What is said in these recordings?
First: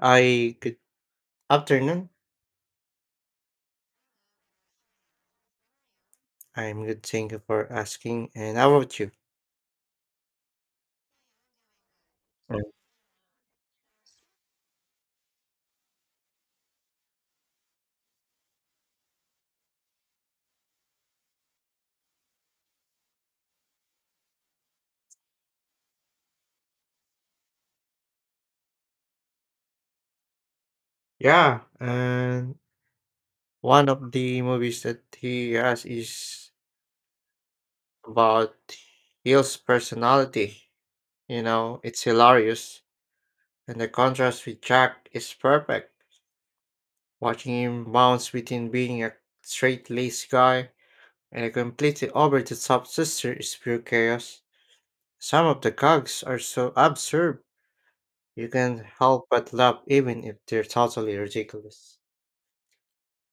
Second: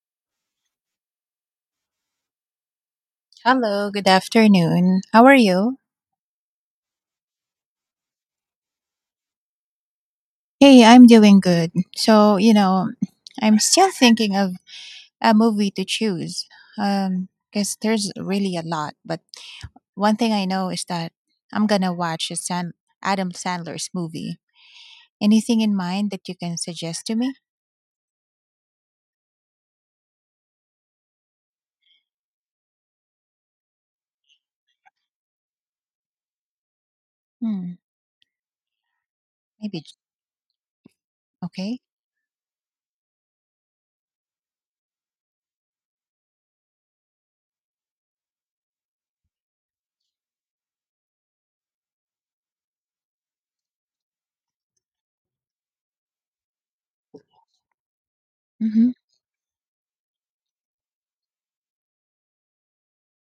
I Good afternoon. Hello, good afternoon. How are you? I'm good. Thank you for asking. And how about you? Hey, I'm doing good. So, Mm. I'm still thinking of a movie to choose, because there's really a lot. But one thing I know is that I'm going to watch a Adam Sandler's movie. Anything in mind that you can suggest to me? Yeah, and one of the movies that he has is Hmm, about Hill's maybe. personality. You Okay. know, it's hilarious, and the contrast with Jack is perfect. Watching him bounce between being a straight-laced guy and a completely over-the-top sister is pure chaos. Some of the gags are so absurd you Okay. can't Hmm. help but laugh even if they're totally ridiculous.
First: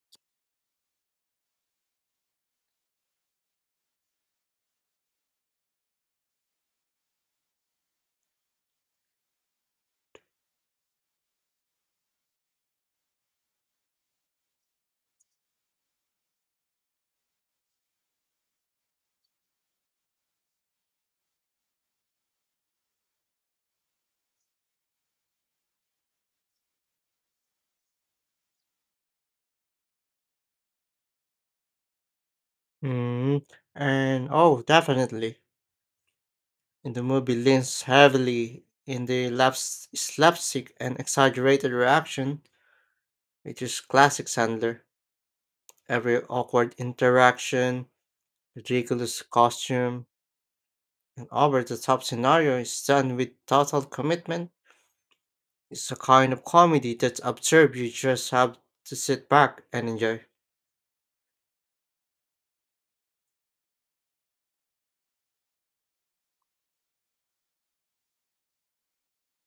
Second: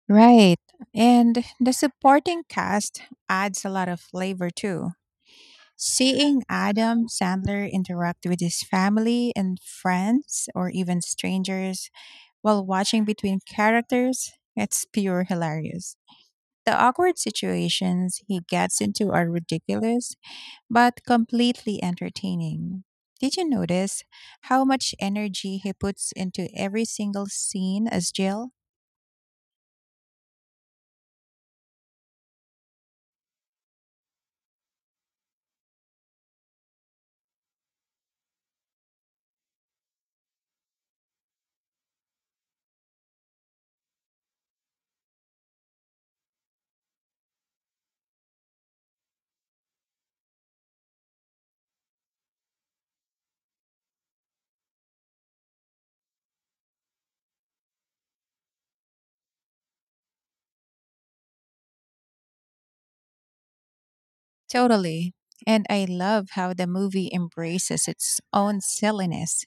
Right. And the supporting cast adds a lot of flavor too. Seeing Adam Sandler interact with his family and friends, or even strangers, while watching between characters, it's pure hilarious. The awkward situations he gets into are ridiculous, but completely entertaining. Did you notice how much energy he puts into every single scene as Jill? Mm, and oh, definitely. In the movie leans heavily in the slapstick and exaggerated reaction, which is classic Sandler. Every awkward interaction, ridiculous costume, and over-the-top scenario is done with total commitment. It's a kind of comedy that's absurd you just have to sit back and enjoy. Totally. And I love how the movie embraces its own silliness.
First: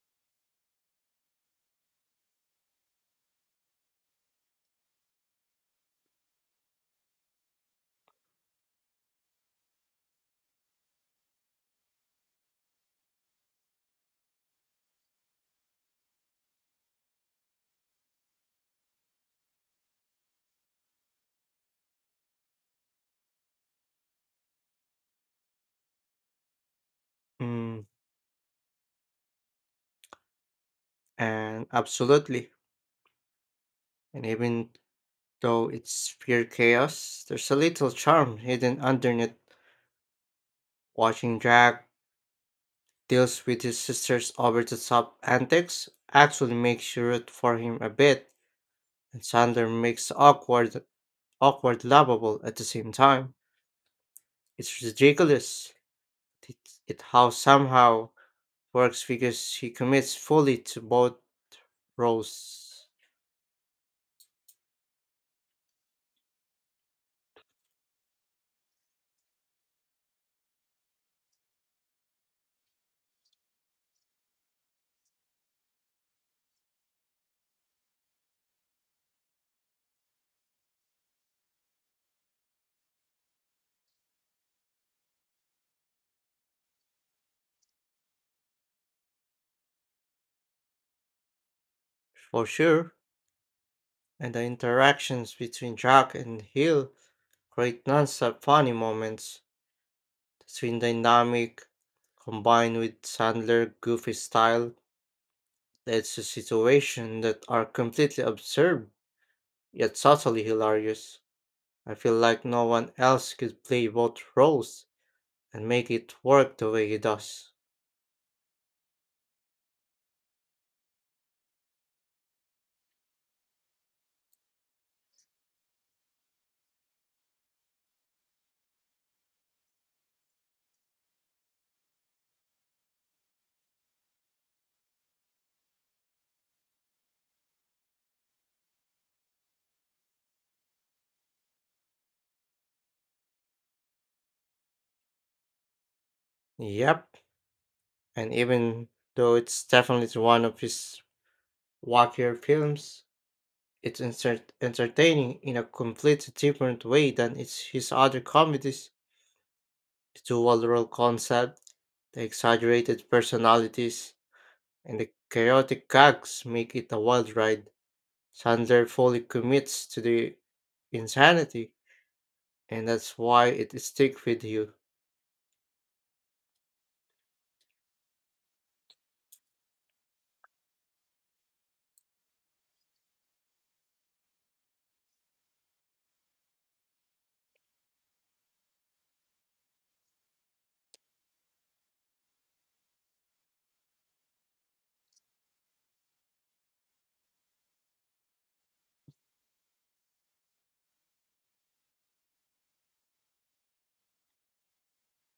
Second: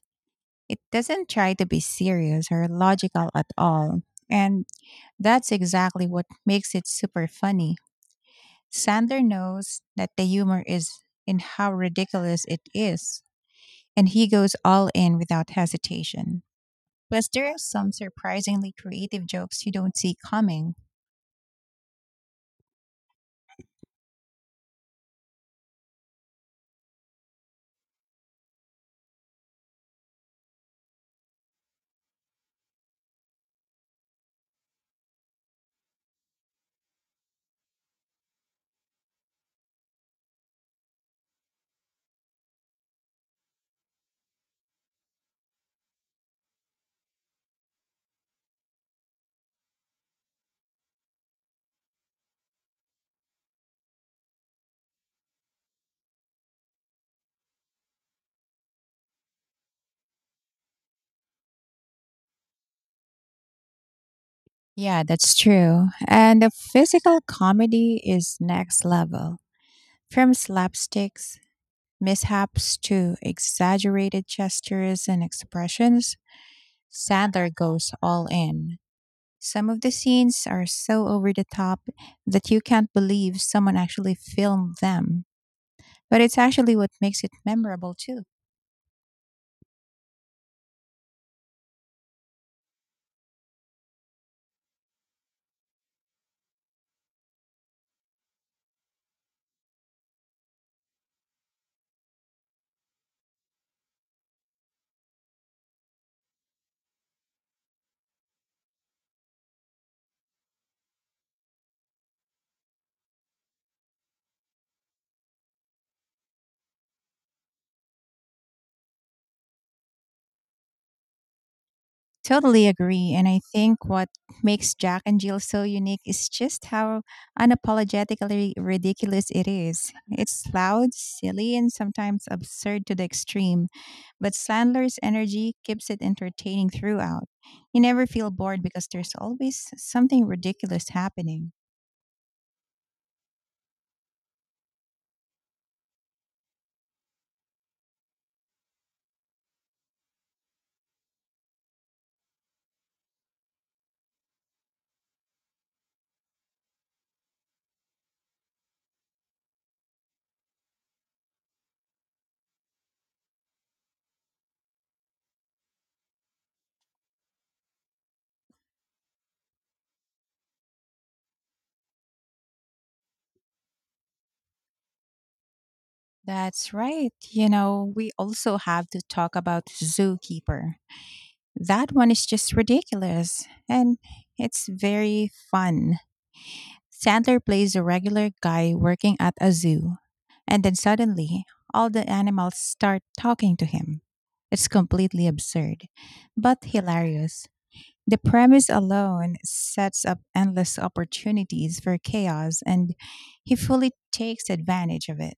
It doesn't try to be serious or logical at all. And that's exactly what makes it super funny. Sandler knows that the humor is in how ridiculous it is, and he goes all in without hesitation. Plus, there are some surprisingly creative jokes you don't see coming. Mm, and Absolutely. And even though it's pure chaos, there's a little charm hidden underneath. Watching Jack deals with his sister's over the top antics actually makes you root for him a bit, and Sander makes the awkward lovable at the same time. It's ridiculous. It, it how Somehow works because he commits fully to both roles Yeah, that's true. And the physical comedy is next level. From slapsticks, mishaps to exaggerated gestures and expressions, Sandler goes all in. Some of the scenes are so over the top that you can't believe someone actually filmed them. But it's actually what makes it memorable, too. for sure, and the interactions between Jack and Hill create nonstop funny moments. Swing dynamic combined with Sandler's goofy style leads to situations that are completely absurd yet subtly hilarious. I feel like no one else could play both roles and make it work the way he does. Totally agree. And I think what makes Jack and Jill so unique is just how unapologetically ridiculous it is. It's loud, silly, and sometimes absurd to the extreme, but Sandler's energy keeps it entertaining throughout. You never feel bored because there's always something ridiculous happening. Yep, and even though it's definitely one of his wackier films, it's entertaining in a completely different way than it's his other comedies. The dual-role concept, the exaggerated personalities, and the chaotic gags make it a wild ride. Sandler fully commits to the insanity, and that's why it sticks with you. That's right. You know, we also have to talk about Zookeeper. That one is just ridiculous, and it's very fun. Sandler plays a regular guy working at a zoo, and then suddenly all the animals start talking to him. It's completely absurd, but hilarious. The premise alone sets up endless opportunities for chaos, and he fully takes advantage of it.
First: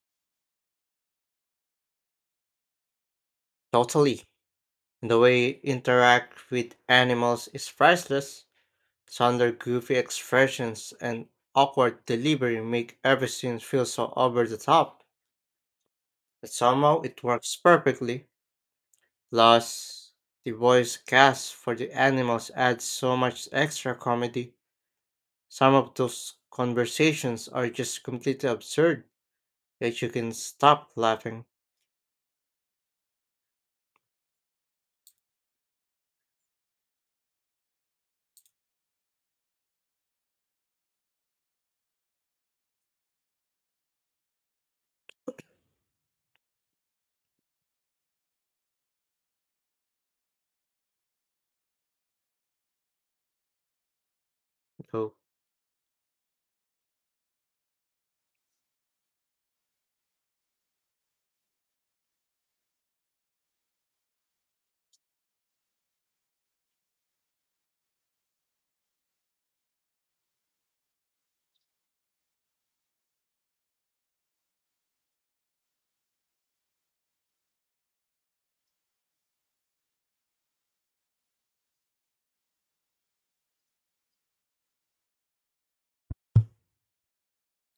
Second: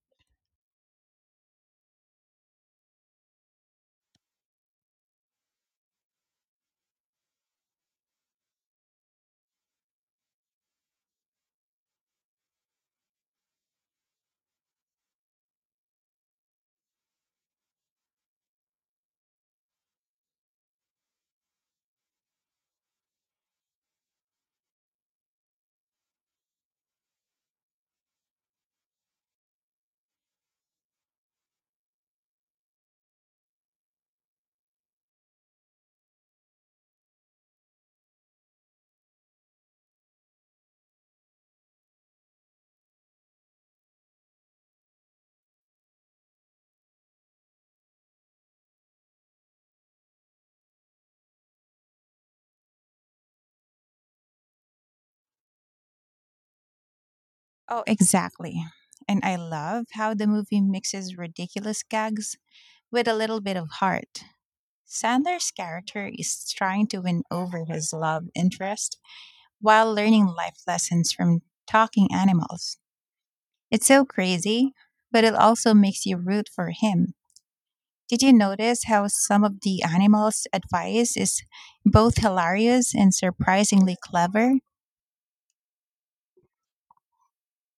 Totally. And the way you interact with animals is priceless. Sandler's goofy expressions and awkward delivery make every scene feel so over the top, but somehow it works perfectly. Plus, the voice cast for the animals adds so much extra comedy. Some of those conversations are just completely absurd that you can stop laughing. Go, Oh, exactly. And I love how the movie mixes ridiculous gags with a little bit of heart. Sandler's character is trying to win over his love interest while learning life lessons from talking animals. It's so crazy, but it also makes you root for him. Did you notice how some of the animals' advice is both hilarious and surprisingly clever?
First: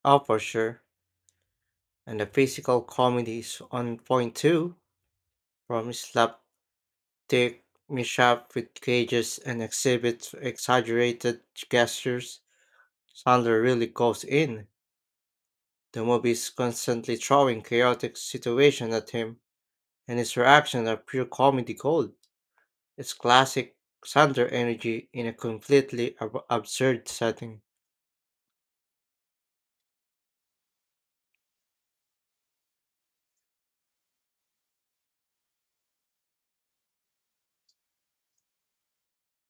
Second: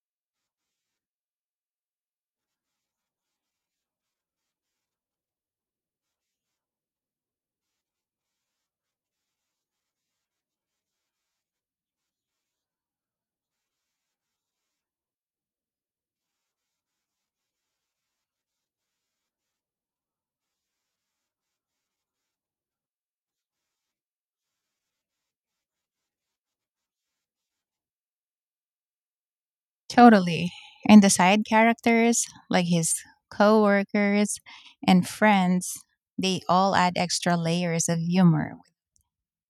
oh, for sure. And the physical comedy is on point too, from slapstick mishap with cages and exhibits exaggerated gestures. Sandler really goes in. The movie is constantly throwing chaotic situations at him and his reactions are pure comedy gold. It's classic Xander energy in a completely absurd setting. Totally. And the side characters, like his coworkers and friends, they all add extra layers of humor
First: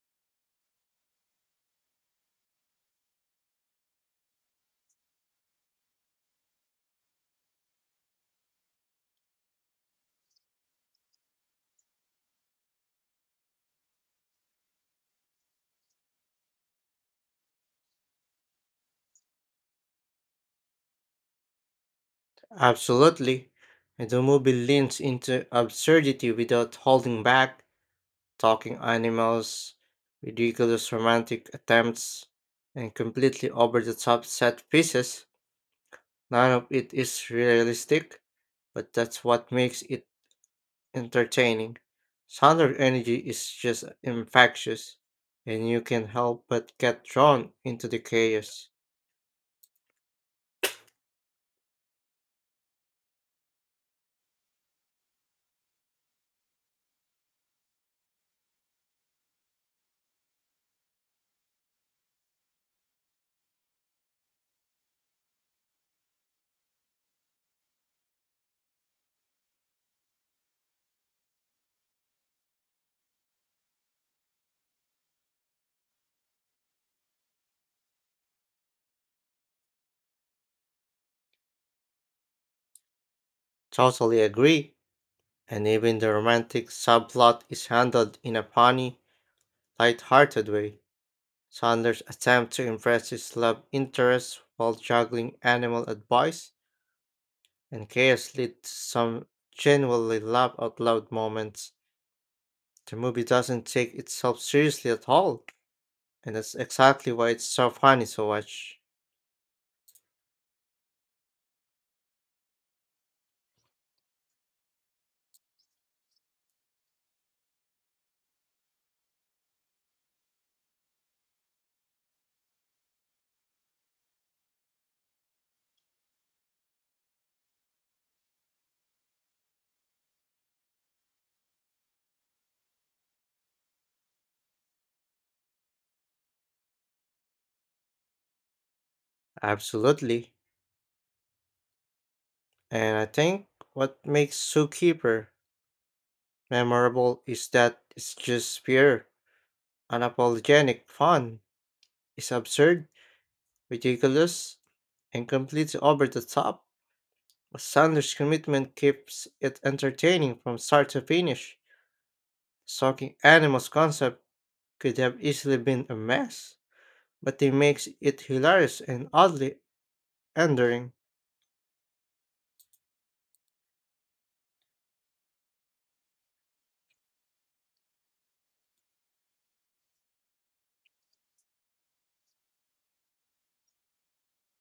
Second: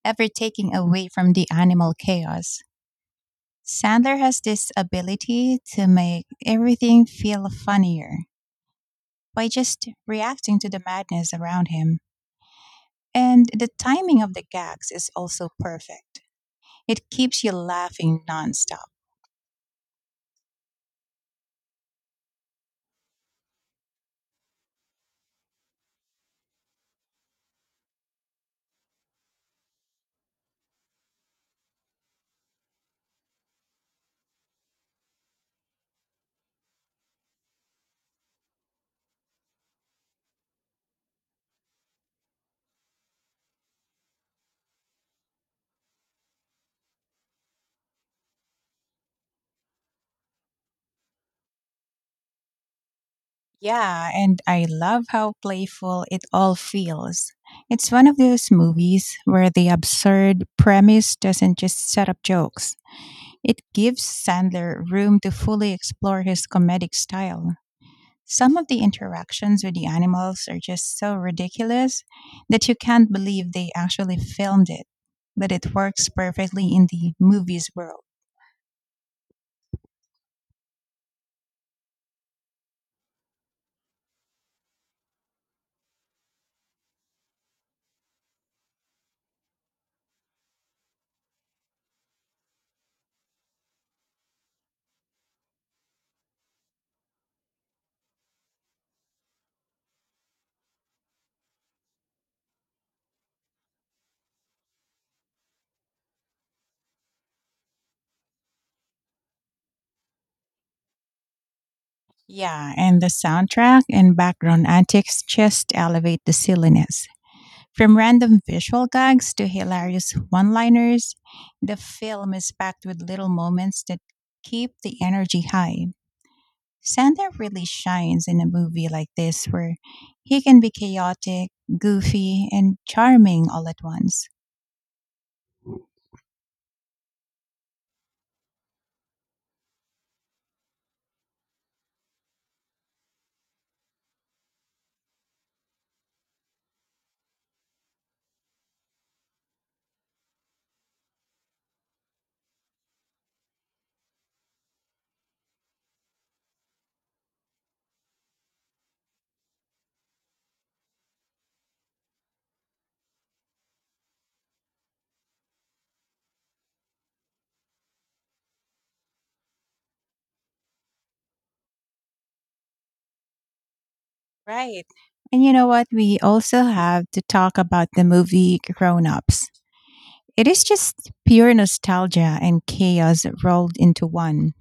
ever taking away from the animal chaos. Sandler has this ability to make everything feel funnier by just reacting to the madness around him. And the timing of the gags is also perfect. It keeps you laughing nonstop. Absolutely. And the movie leans into absurdity without holding back, talking animals, ridiculous romantic attempts, and completely over the top set pieces. None of it is realistic, but that's what makes it entertaining. Solar energy is just infectious, and you can help but get drawn into the chaos. Yeah, and I love how playful it all feels. It's one of those movies where the absurd premise doesn't just set up jokes, it gives Sandler room to fully explore his comedic style. Some of the interactions with the animals are just so ridiculous that you can't believe they actually filmed it, but it works perfectly in the movies world. Totally agree. And even the romantic subplot is handled in a funny, light-hearted way. Sanders' attempt to impress his love interest while juggling animal advice and chaos lead to some genuinely laugh-out-loud moments. The movie doesn't take itself seriously at all, and that's exactly why it's so funny to watch. Yeah, and the soundtrack and background antics just elevate the silliness. From random visual gags to hilarious one liners, the film is packed with little moments that keep the energy high. Sander really shines in a movie like this where he can be chaotic, goofy, and charming all at once. Absolutely. And I think what makes Zookeeper memorable is that it's just pure, unapologetic fun. It's absurd, ridiculous, and completely over the top. But Sanders' commitment keeps it entertaining from start to finish. Stalking animals concept could have easily been a mess, but he makes it hilarious and oddly endearing. Right. And you know what? We also have to talk about the movie Grown Ups. It is just pure nostalgia and chaos rolled into one.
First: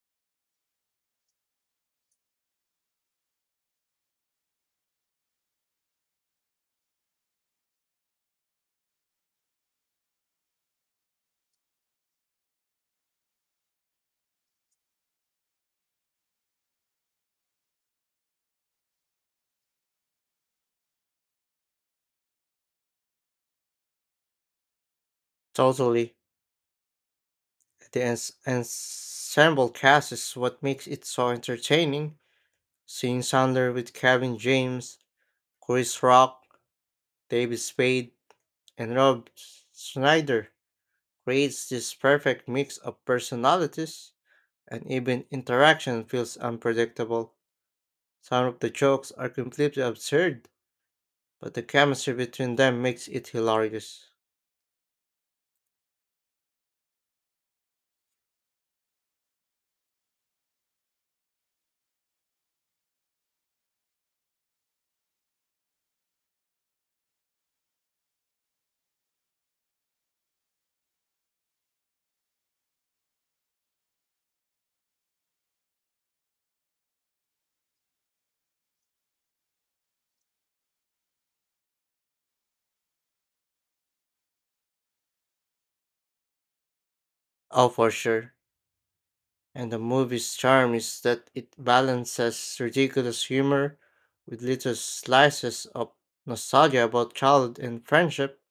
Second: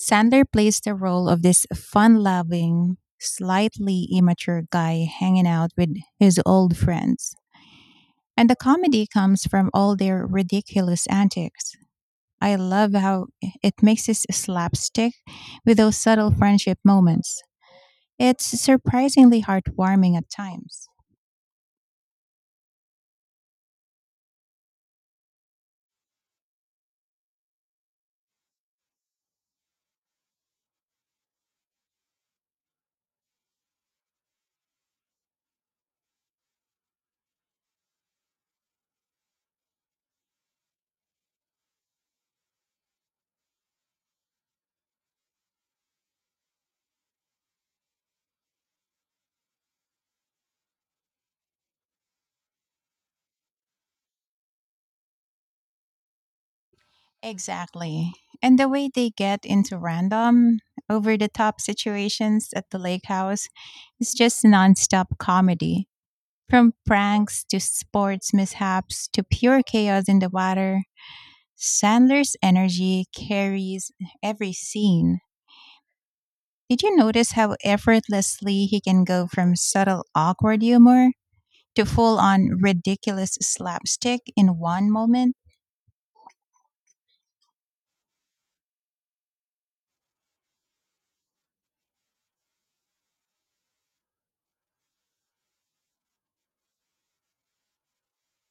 Sandler plays the role of this fun loving, slightly immature guy hanging out with his old friends. And the comedy comes from all their ridiculous antics. I love how it mixes slapstick with those subtle friendship moments. It's surprisingly heartwarming at times. Totally, the ensemble cast is what makes it so entertaining. Seeing Sandler with Kevin James, Chris Rock, David Spade, and Rob Schneider creates this perfect mix of personalities, and even interaction feels unpredictable. Some of the jokes are completely absurd, but the chemistry between them makes it hilarious. Exactly. And the way they get into random, over the top situations at the lake house is just nonstop comedy. From pranks to sports mishaps to pure chaos in the water, Sandler's energy carries every scene. Did you notice how effortlessly he can go from subtle, awkward humor to full on ridiculous slapstick in one moment? Oh, for sure. And the movie's charm is that it balances ridiculous humor with little slices of nostalgia about childhood and friendship.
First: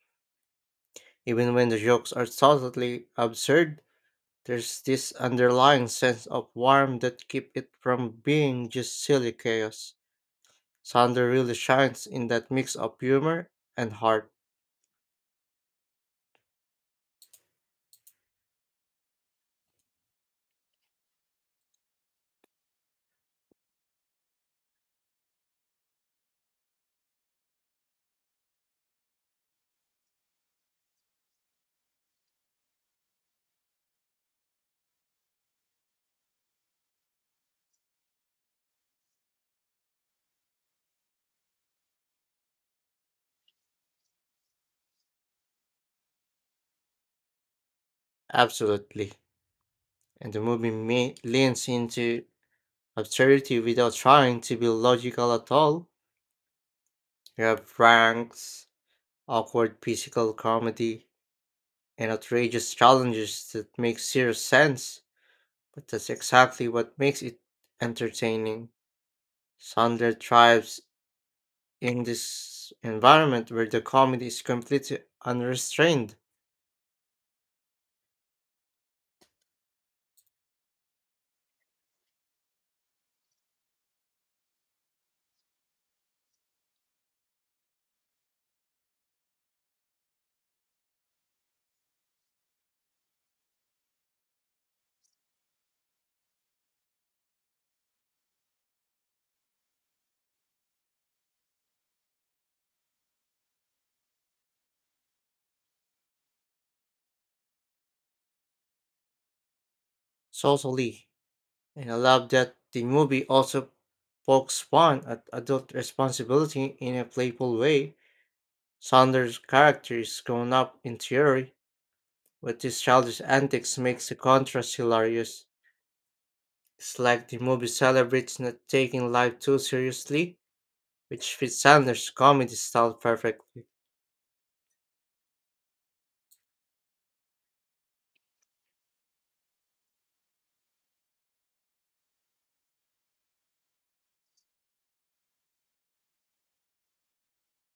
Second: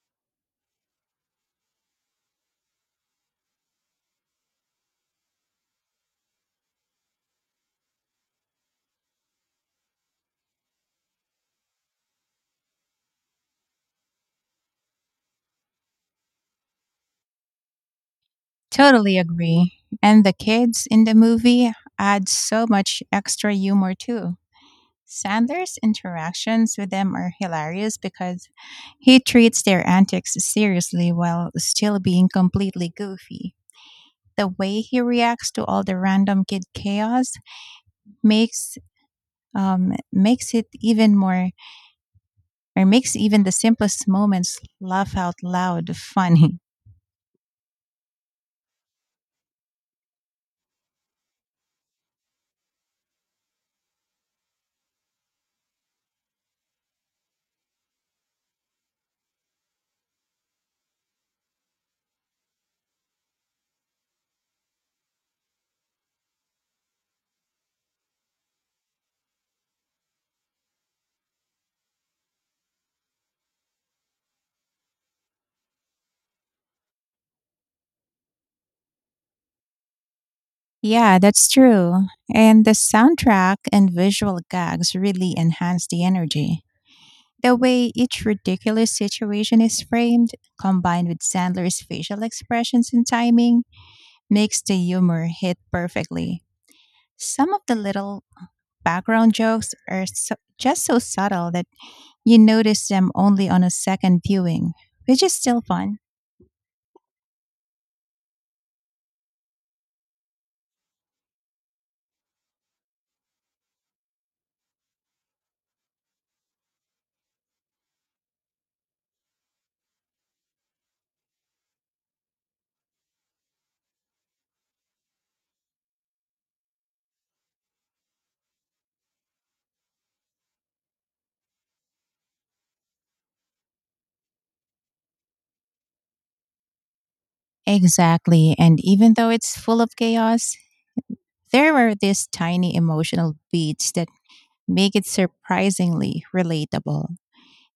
Even when the jokes are totally absurd, there's this underlying sense of warmth that keeps it from being just silly chaos. Sander really shines in that mix of humor and heart, Totally agree. And the kids in the movie add so much extra humor too. Sandler's interactions with them are hilarious because he treats their antics seriously while still being completely goofy. The way he reacts to all the random kid chaos makes makes it even more, or makes even the simplest moments laugh out loud funny. absolutely. And the movie leans into absurdity without trying to be logical at all. You have pranks, awkward physical comedy, and outrageous challenges that make serious sense, but that's exactly what makes it entertaining. Sandler thrives in this environment where the comedy is completely unrestrained Yeah, that's true. And the soundtrack and visual gags really enhance the energy. The way each ridiculous situation is framed, combined with Sandler's facial expressions and timing, makes the humor hit perfectly. Some of the little background jokes are just so subtle that you notice them only on a second viewing, which is still fun. socially, and I love that the movie also pokes fun at adult responsibility in a playful way. Sanders' character is grown up in theory, but his childish antics makes the contrast hilarious. It's like the movie celebrates not taking life too seriously, which fits Sanders' comedy style perfectly. Exactly. And even though it's full of chaos, there are these tiny emotional beats that make it surprisingly relatable.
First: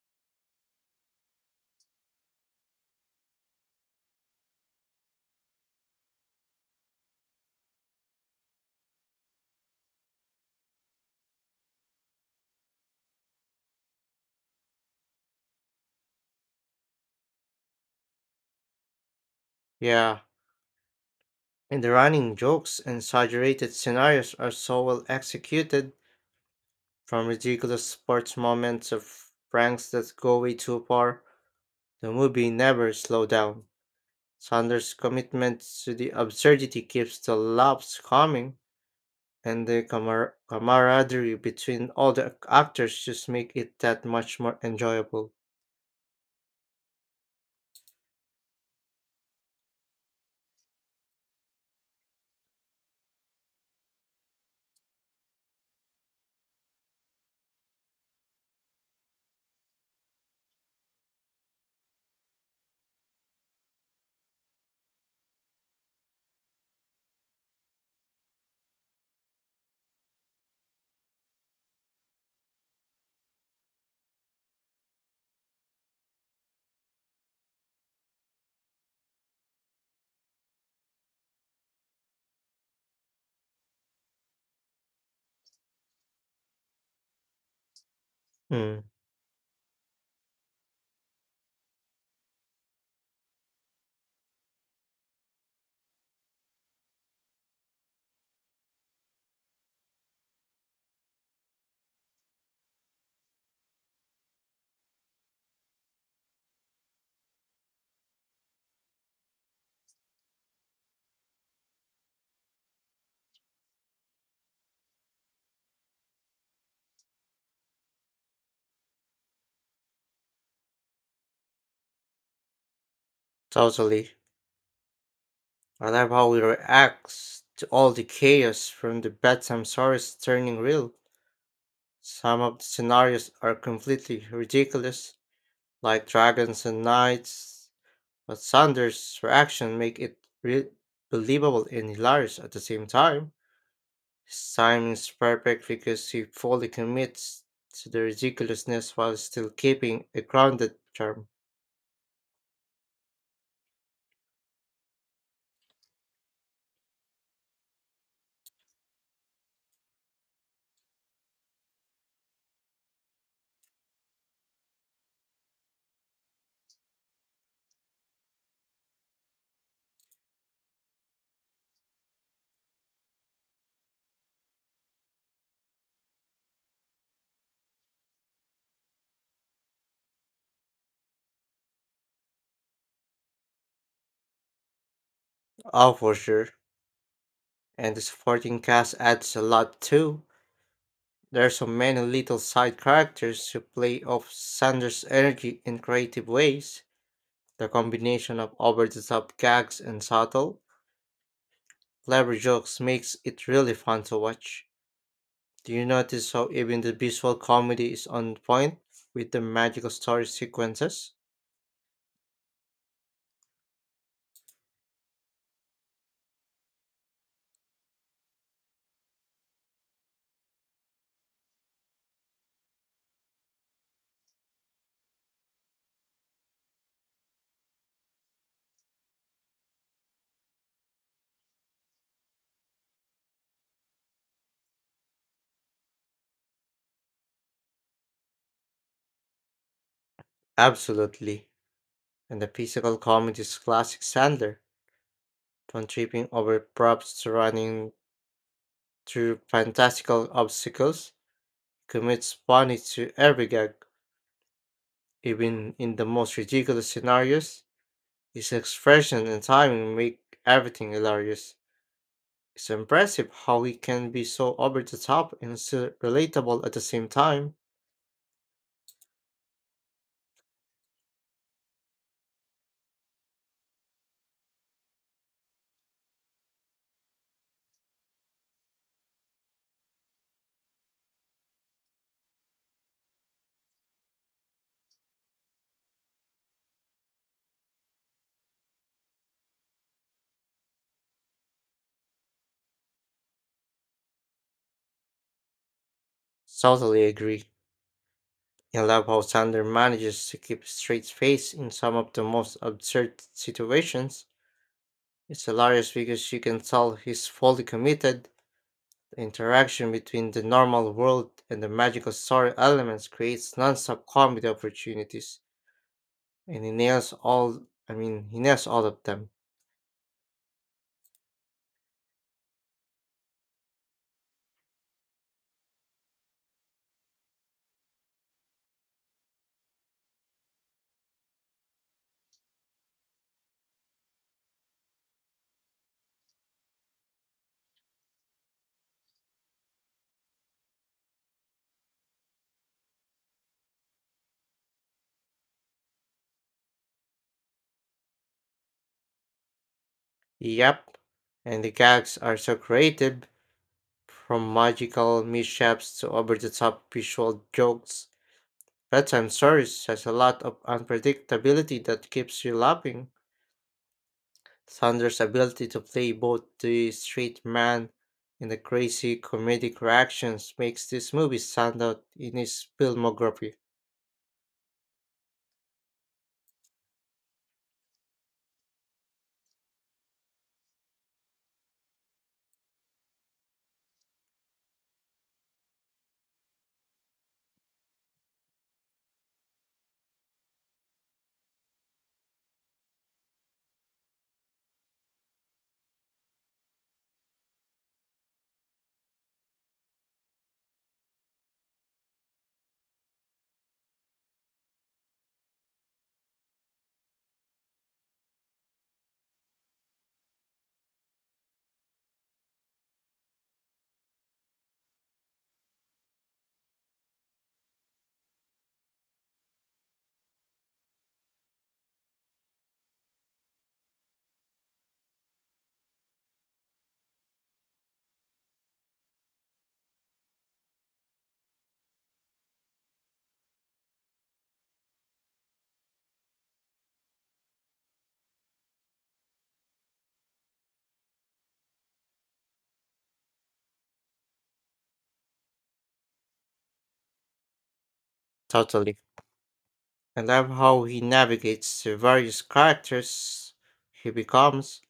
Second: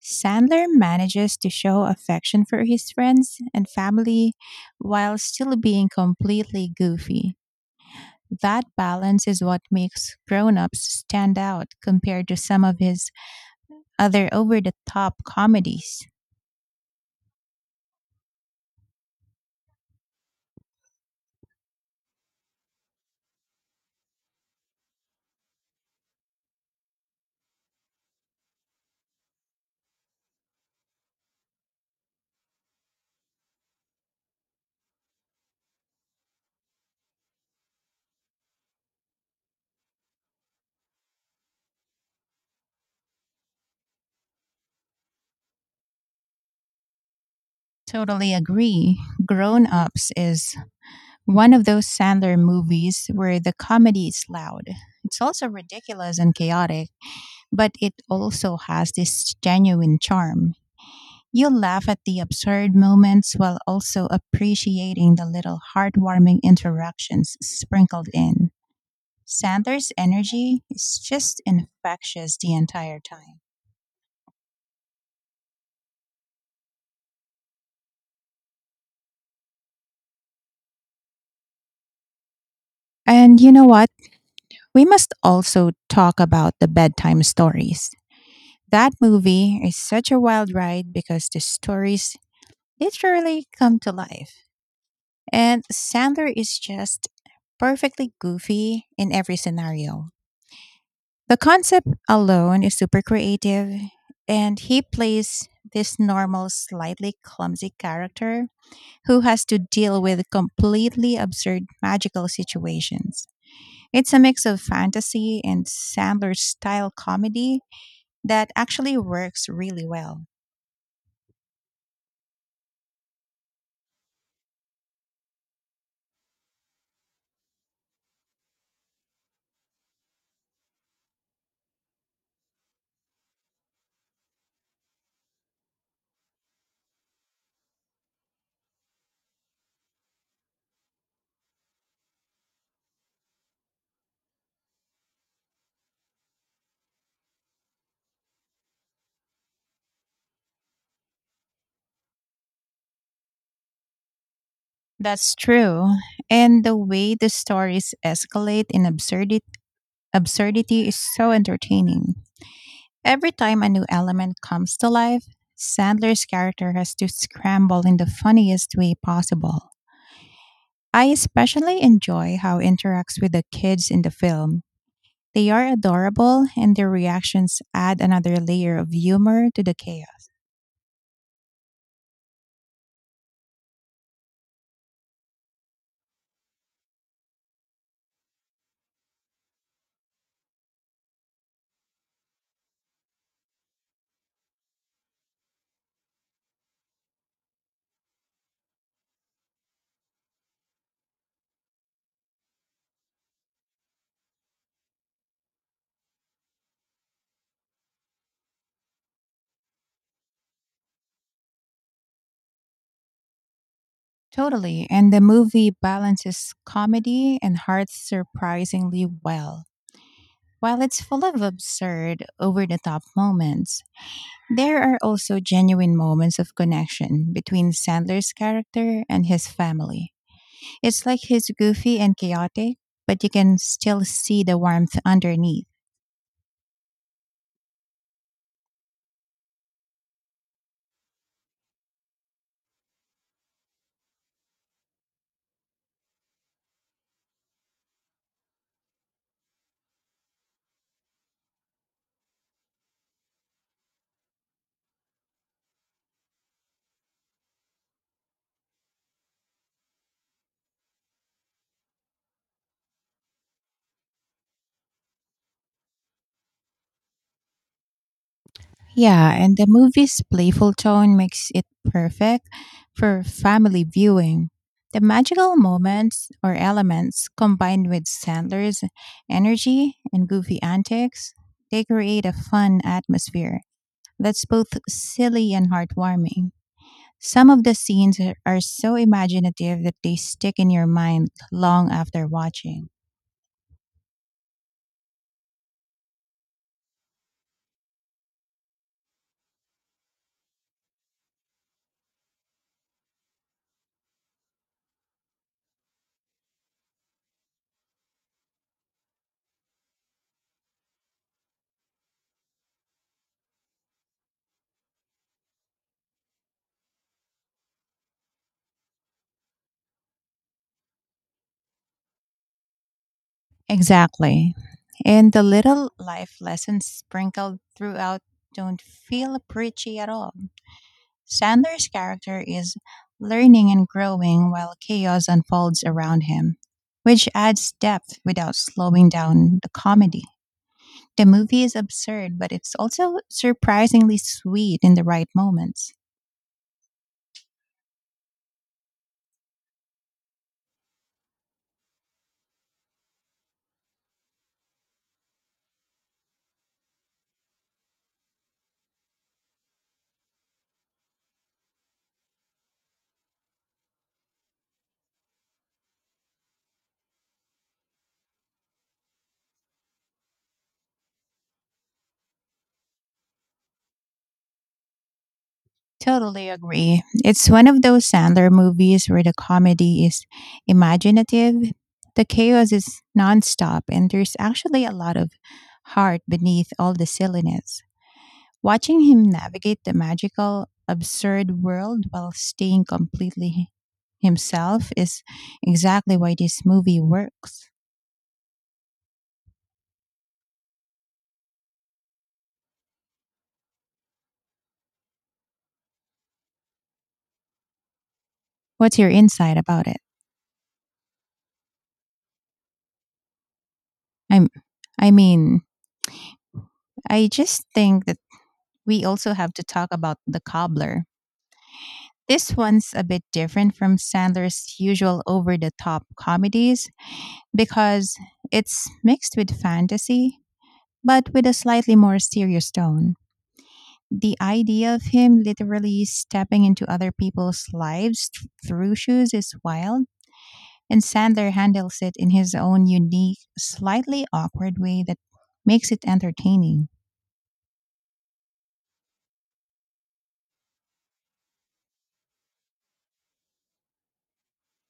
Sandler manages to show affection for his friends and family while still being completely goofy. That balance is what makes Grown Ups stand out compared to some of his other over the top comedies. Yeah. And the running jokes and exaggerated scenarios are so well executed, from ridiculous sports moments of pranks that go way too far, the movie never slows down. Sanders' commitment to the absurdity keeps the laughs coming, and the camaraderie between all the actors just make it that much more enjoyable. Totally agree. Grown Ups is one of those Sandler movies where the comedy is loud. It's also ridiculous and chaotic, but it also has this genuine charm. You'll laugh at the absurd moments while also appreciating the little heartwarming interactions sprinkled in. Sanders' energy is just infectious the entire time. And you know what? We must also talk about the bedtime stories. Mm, That movie is such a wild ride because the stories literally come to life. And Sandler is just perfectly goofy in every scenario. The concept alone is super creative, and he plays this normal, slightly clumsy character who has to deal with completely absurd magical situations. It's a mix of fantasy and Sandler style comedy that actually works really well. Totally. I love how it reacts to all the chaos from the bedtime stories turning real. Some of the scenarios are completely ridiculous, like dragons and knights, but Sanders' reaction make it believable and hilarious at the same time. His timing is perfect because he fully commits to the ridiculousness while still keeping a grounded charm. That's true. And the way the stories escalate in absurdity is so entertaining. Every time a new element comes to life, Sandler's character has to scramble in the funniest way possible. I especially enjoy how he interacts with the kids in the film. They are adorable, and their reactions add another layer of humor to the chaos. Oh, for sure. And the supporting cast adds a lot too. There are so many little side characters who play off Sanders' energy in creative ways. The combination of over the top gags and subtle, clever jokes makes it really fun to watch. Do you notice how even the visual comedy is on point with the magical story sequences? Totally, and the movie balances comedy and heart surprisingly well. While it's full of absurd, over the top moments, there are also genuine moments of connection between Sandler's character and his family. It's like he's goofy and chaotic, but you can still see the warmth underneath. Absolutely. And the physical comedy is classic Sandler, from tripping over props to running through fantastical obstacles, commits funny to every gag. Even in the most ridiculous scenarios, his expression and timing make everything hilarious. It's impressive how we can be so over the top and still relatable at the same time. Yeah, and the movie's playful tone makes it perfect for family viewing. The magical moments or elements combined with Sandler's energy and goofy antics, they create a fun atmosphere that's both silly and heartwarming. Some of the scenes are so imaginative that they stick in your mind long after watching. Totally agree. I love how Sander manages to keep a straight face in some of the most absurd situations. It's hilarious because you can tell he's fully committed. The interaction between the normal world and the magical story elements creates non-stop comedy opportunities, and he nails all. I mean, he nails all of them. Exactly. And the little life lessons sprinkled throughout don't feel preachy at all. Sandler's character is learning and growing while chaos unfolds around him, which adds depth without slowing down the comedy. The movie is absurd, but it's also surprisingly sweet in the right moments. Yep, and the gags are so creative from magical mishaps to over the top visual jokes, bedtime stories has a lot of unpredictability that keeps you laughing. Sanders' ability to play both the straight man and the crazy comedic reactions makes this movie stand out in his filmography. Totally agree. It's one of those Sandler movies where the comedy is imaginative, the chaos is nonstop, and there's actually a lot of heart beneath all the silliness. Watching him navigate the magical, absurd world while staying completely himself is exactly why this movie works. What's your insight about it? I'm I mean, I just think that we also have to talk about the cobbler. This one's a bit different from Sandler's usual over the top comedies because it's mixed with fantasy, but with a slightly more serious tone. The idea of him literally stepping into other people's lives through shoes is wild, and Sandler handles it in his own unique, slightly awkward way that makes it entertaining. Totally. I love how he navigates the various characters he becomes.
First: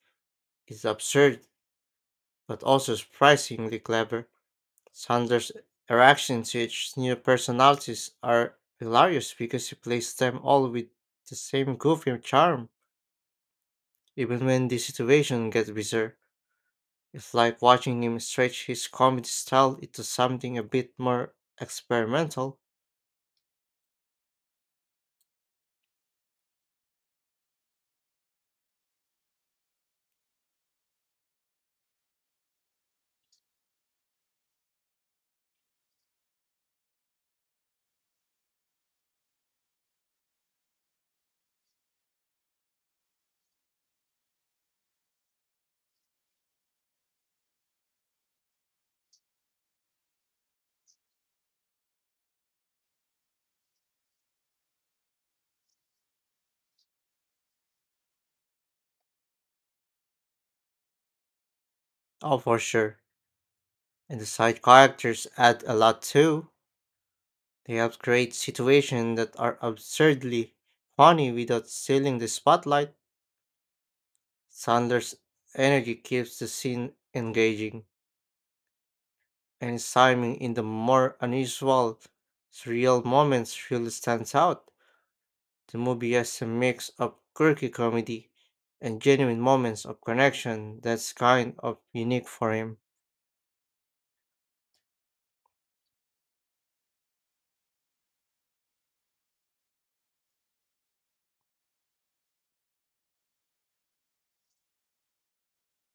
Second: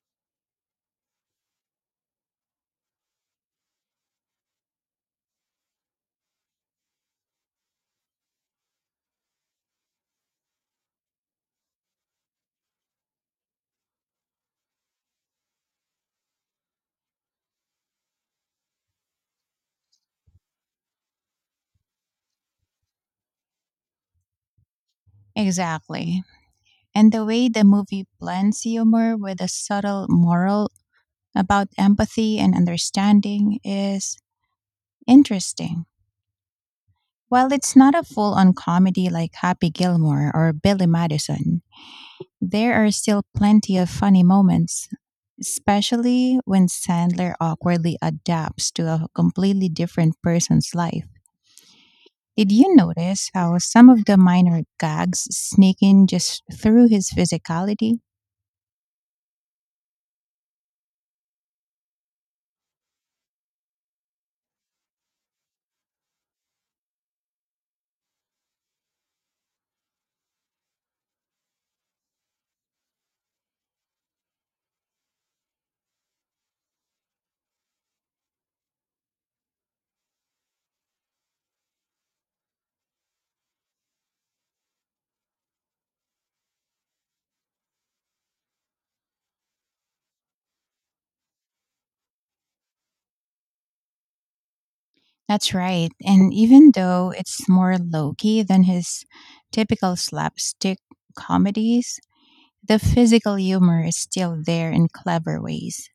It's absurd, but also surprisingly clever. Sanders' interactions with new personalities are hilarious because he plays them all with the same goofy charm, even when the situation gets bizarre. It's like watching him stretch his comedy style into something a bit more experimental. Exactly. And the way the movie blends humor with a subtle moral about empathy and understanding is interesting. While it's not a full on comedy like Happy Gilmore or Billy Madison, there are still plenty of funny moments, especially when Sandler awkwardly adapts to a completely different person's life. Did you notice how some of the minor gags sneak in just through his physicality? Oh, for sure. And the side characters add a lot too. They help create situations that are absurdly funny without stealing the spotlight. Sanders' energy keeps the scene engaging, and Simon in the more unusual, surreal moments really stands out. The movie has a mix of quirky comedy and genuine moments of connection that's kind of unique for him. That's right. And even though it's more low key than his typical slapstick comedies, the physical humor is still there in clever ways.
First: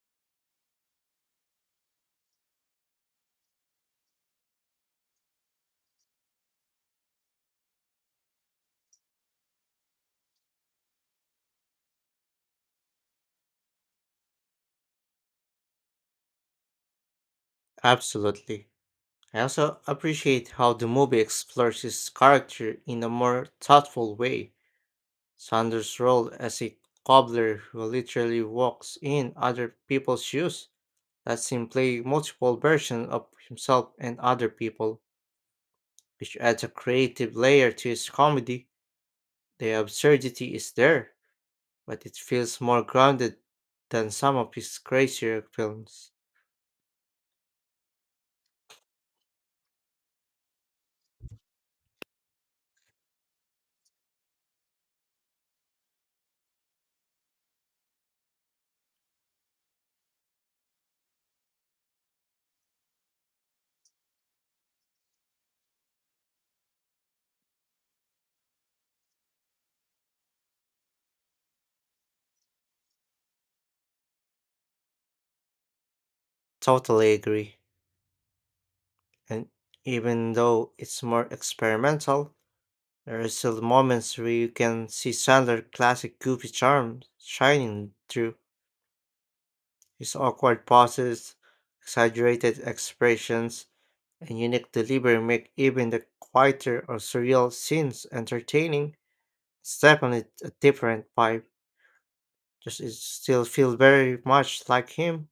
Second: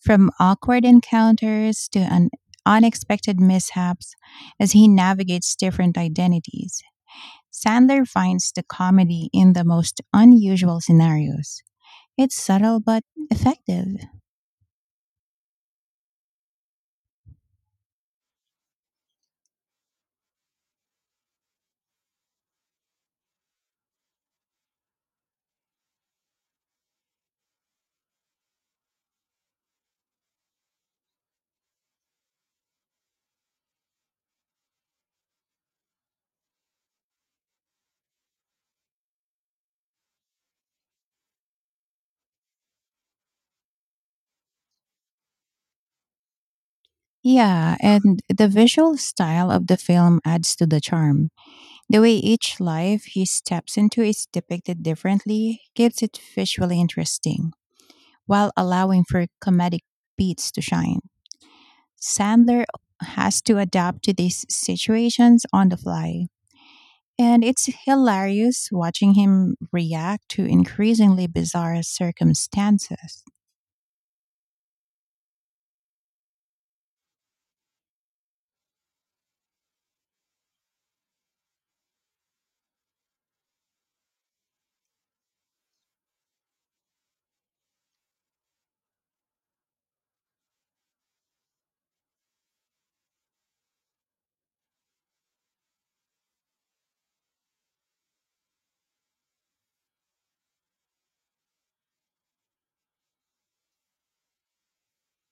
From awkward encounters to unexpected mishaps as he navigates different identities, Sandler finds the comedy in the most unusual scenarios. It's subtle but effective. Absolutely. I also appreciate how the movie explores his character in a more thoughtful way. Sanders' role as a cobbler who literally walks in other people's shoes lets him play multiple versions of himself and other people, which adds a creative layer to his comedy. The absurdity is there, but it feels more grounded than some of his crazier films. Yeah, and the visual style of the film adds to the charm. The way each life he steps into is depicted differently keeps it visually interesting, while allowing for comedic beats to shine. Sandler has to adapt to these situations on the fly, and it's hilarious watching him react to increasingly bizarre circumstances. Totally agree. And even though it's more experimental, there are still moments where you can see Sandler's classic goofy charm shining through. His awkward pauses, exaggerated expressions, and unique delivery make even the quieter or surreal scenes entertaining. It's definitely a different vibe. Just it still feels very much like him.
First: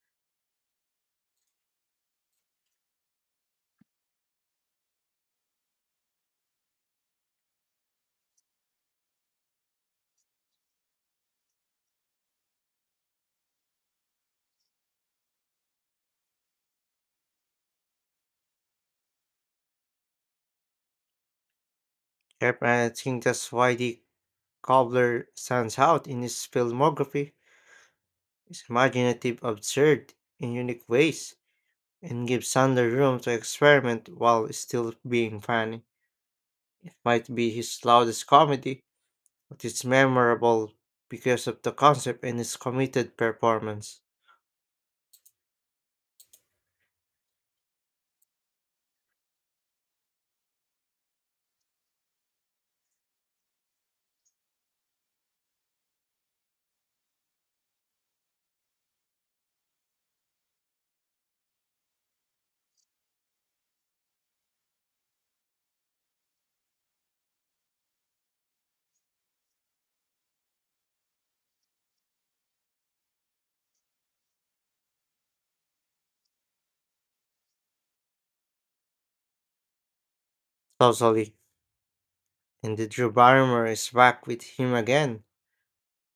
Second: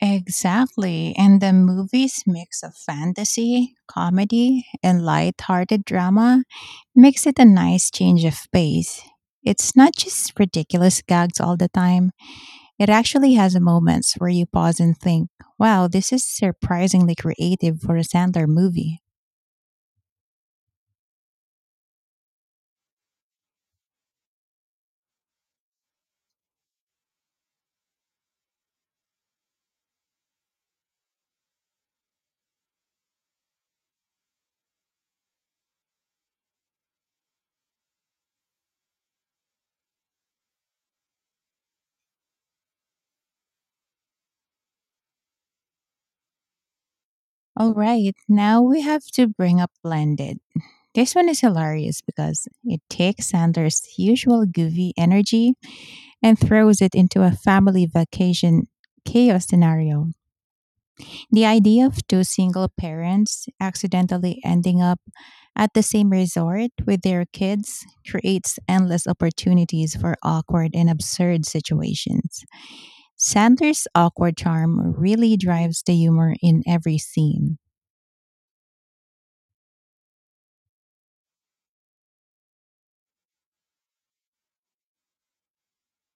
Exactly. And the movie's mix of fantasy, comedy, and light-hearted drama makes it a nice change of pace. It's not just ridiculous gags all the time. It actually has moments where you pause and think, wow, this is surprisingly creative for a Sandler movie. Yep, and I think that's why the cobbler stands out in his filmography. It's imaginative, absurd, in unique ways, and gives Sander room to experiment while still being funny. It might be his loudest comedy, but it's memorable because of the concept and his committed performance. All right, now we have to bring up Blended. This one is hilarious because it takes Sandler's usual goofy energy and throws it into a family vacation chaos scenario. The idea of two single parents accidentally ending up at the same resort with their kids creates endless opportunities for awkward and absurd situations. Sandler's awkward charm really drives the humor in every scene. Totally. And the Drew Barrymore is back with him again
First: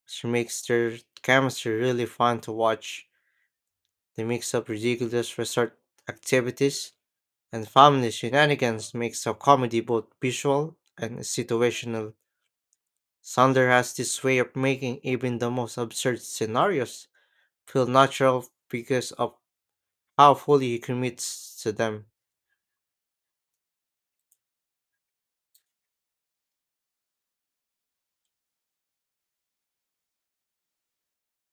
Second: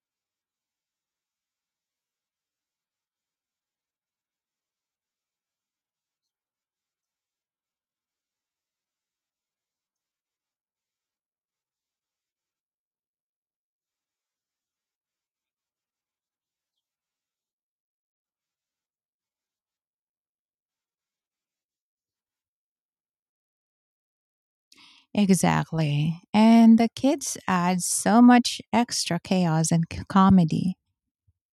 which makes their chemistry really fun to watch. The mix of ridiculous resort activities and family shenanigans makes a comedy both visual and situational. Sander has this way of making even the most absurd scenarios feel natural because of how fully he commits to them. Exactly. And the kids add so much extra chaos and comedy.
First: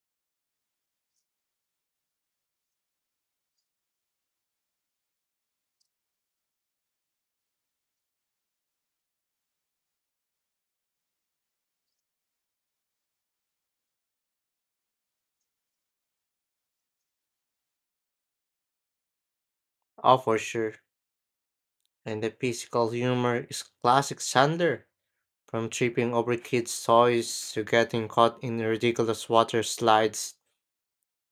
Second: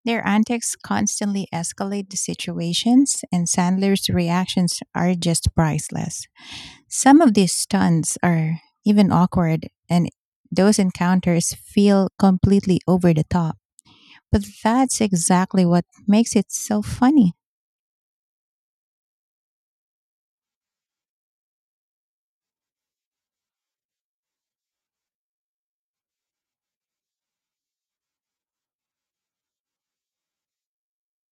Their antics constantly escalate the situations, and Sandler's reactions are just priceless. Some of these stunts are even awkward, and those encounters feel completely over the top. But that's exactly what makes it so funny. Oh, for sure. And the physical humor is classic Sander, from tripping over kids' toys to getting caught in ridiculous water slides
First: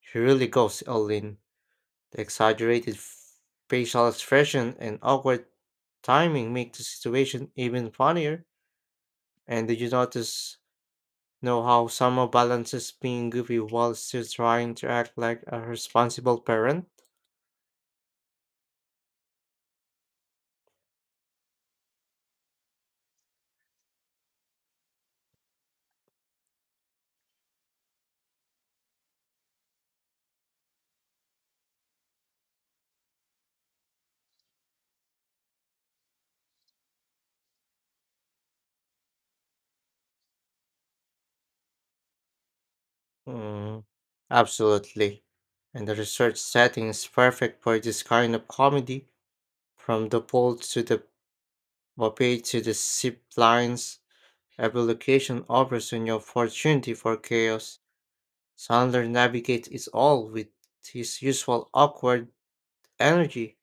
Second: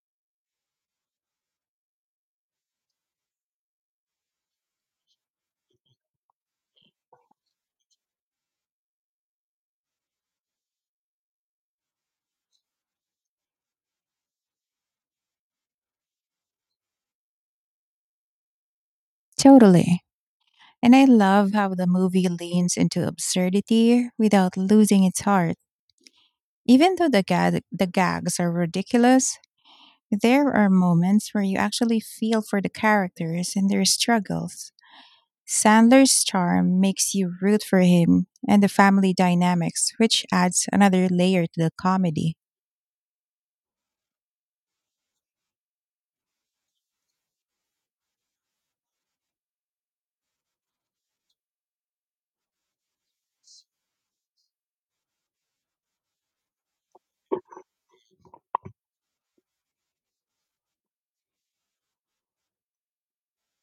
she really goes all in. The exaggerated facial expression and awkward timing make the situation even funnier. And did you notice know how Summer balances being goofy while still trying to act like a responsible parent? Totally. And I love how the movie leans into absurdity without losing its heart. Even though the gags are ridiculous, there are moments where you actually feel for the characters and their struggles. Sandler's charm makes you root for him and the family dynamics, which adds another layer to the comedy. Mm, Absolutely. And the research setting is perfect for this kind of comedy, from the pool to the buffet to the zip lines. Every location offers an opportunity for chaos. Sandler navigates it all with his usual awkward energy,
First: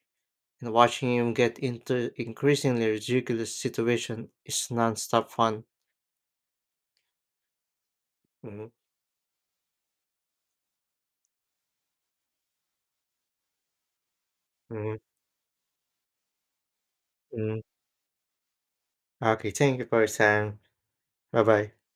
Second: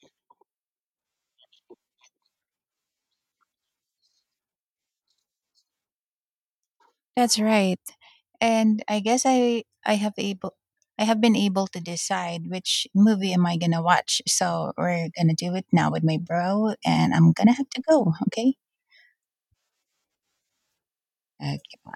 and watching him get into increasingly ridiculous situations is non-stop fun. That's right. Mhm, And I guess I have been able to decide which movie am I gonna watch. So mhm, we're gonna do it now with my bro, and I'm gonna mhm. have to go. Okay. Okay, thank you for your time. Bye bye. Okay.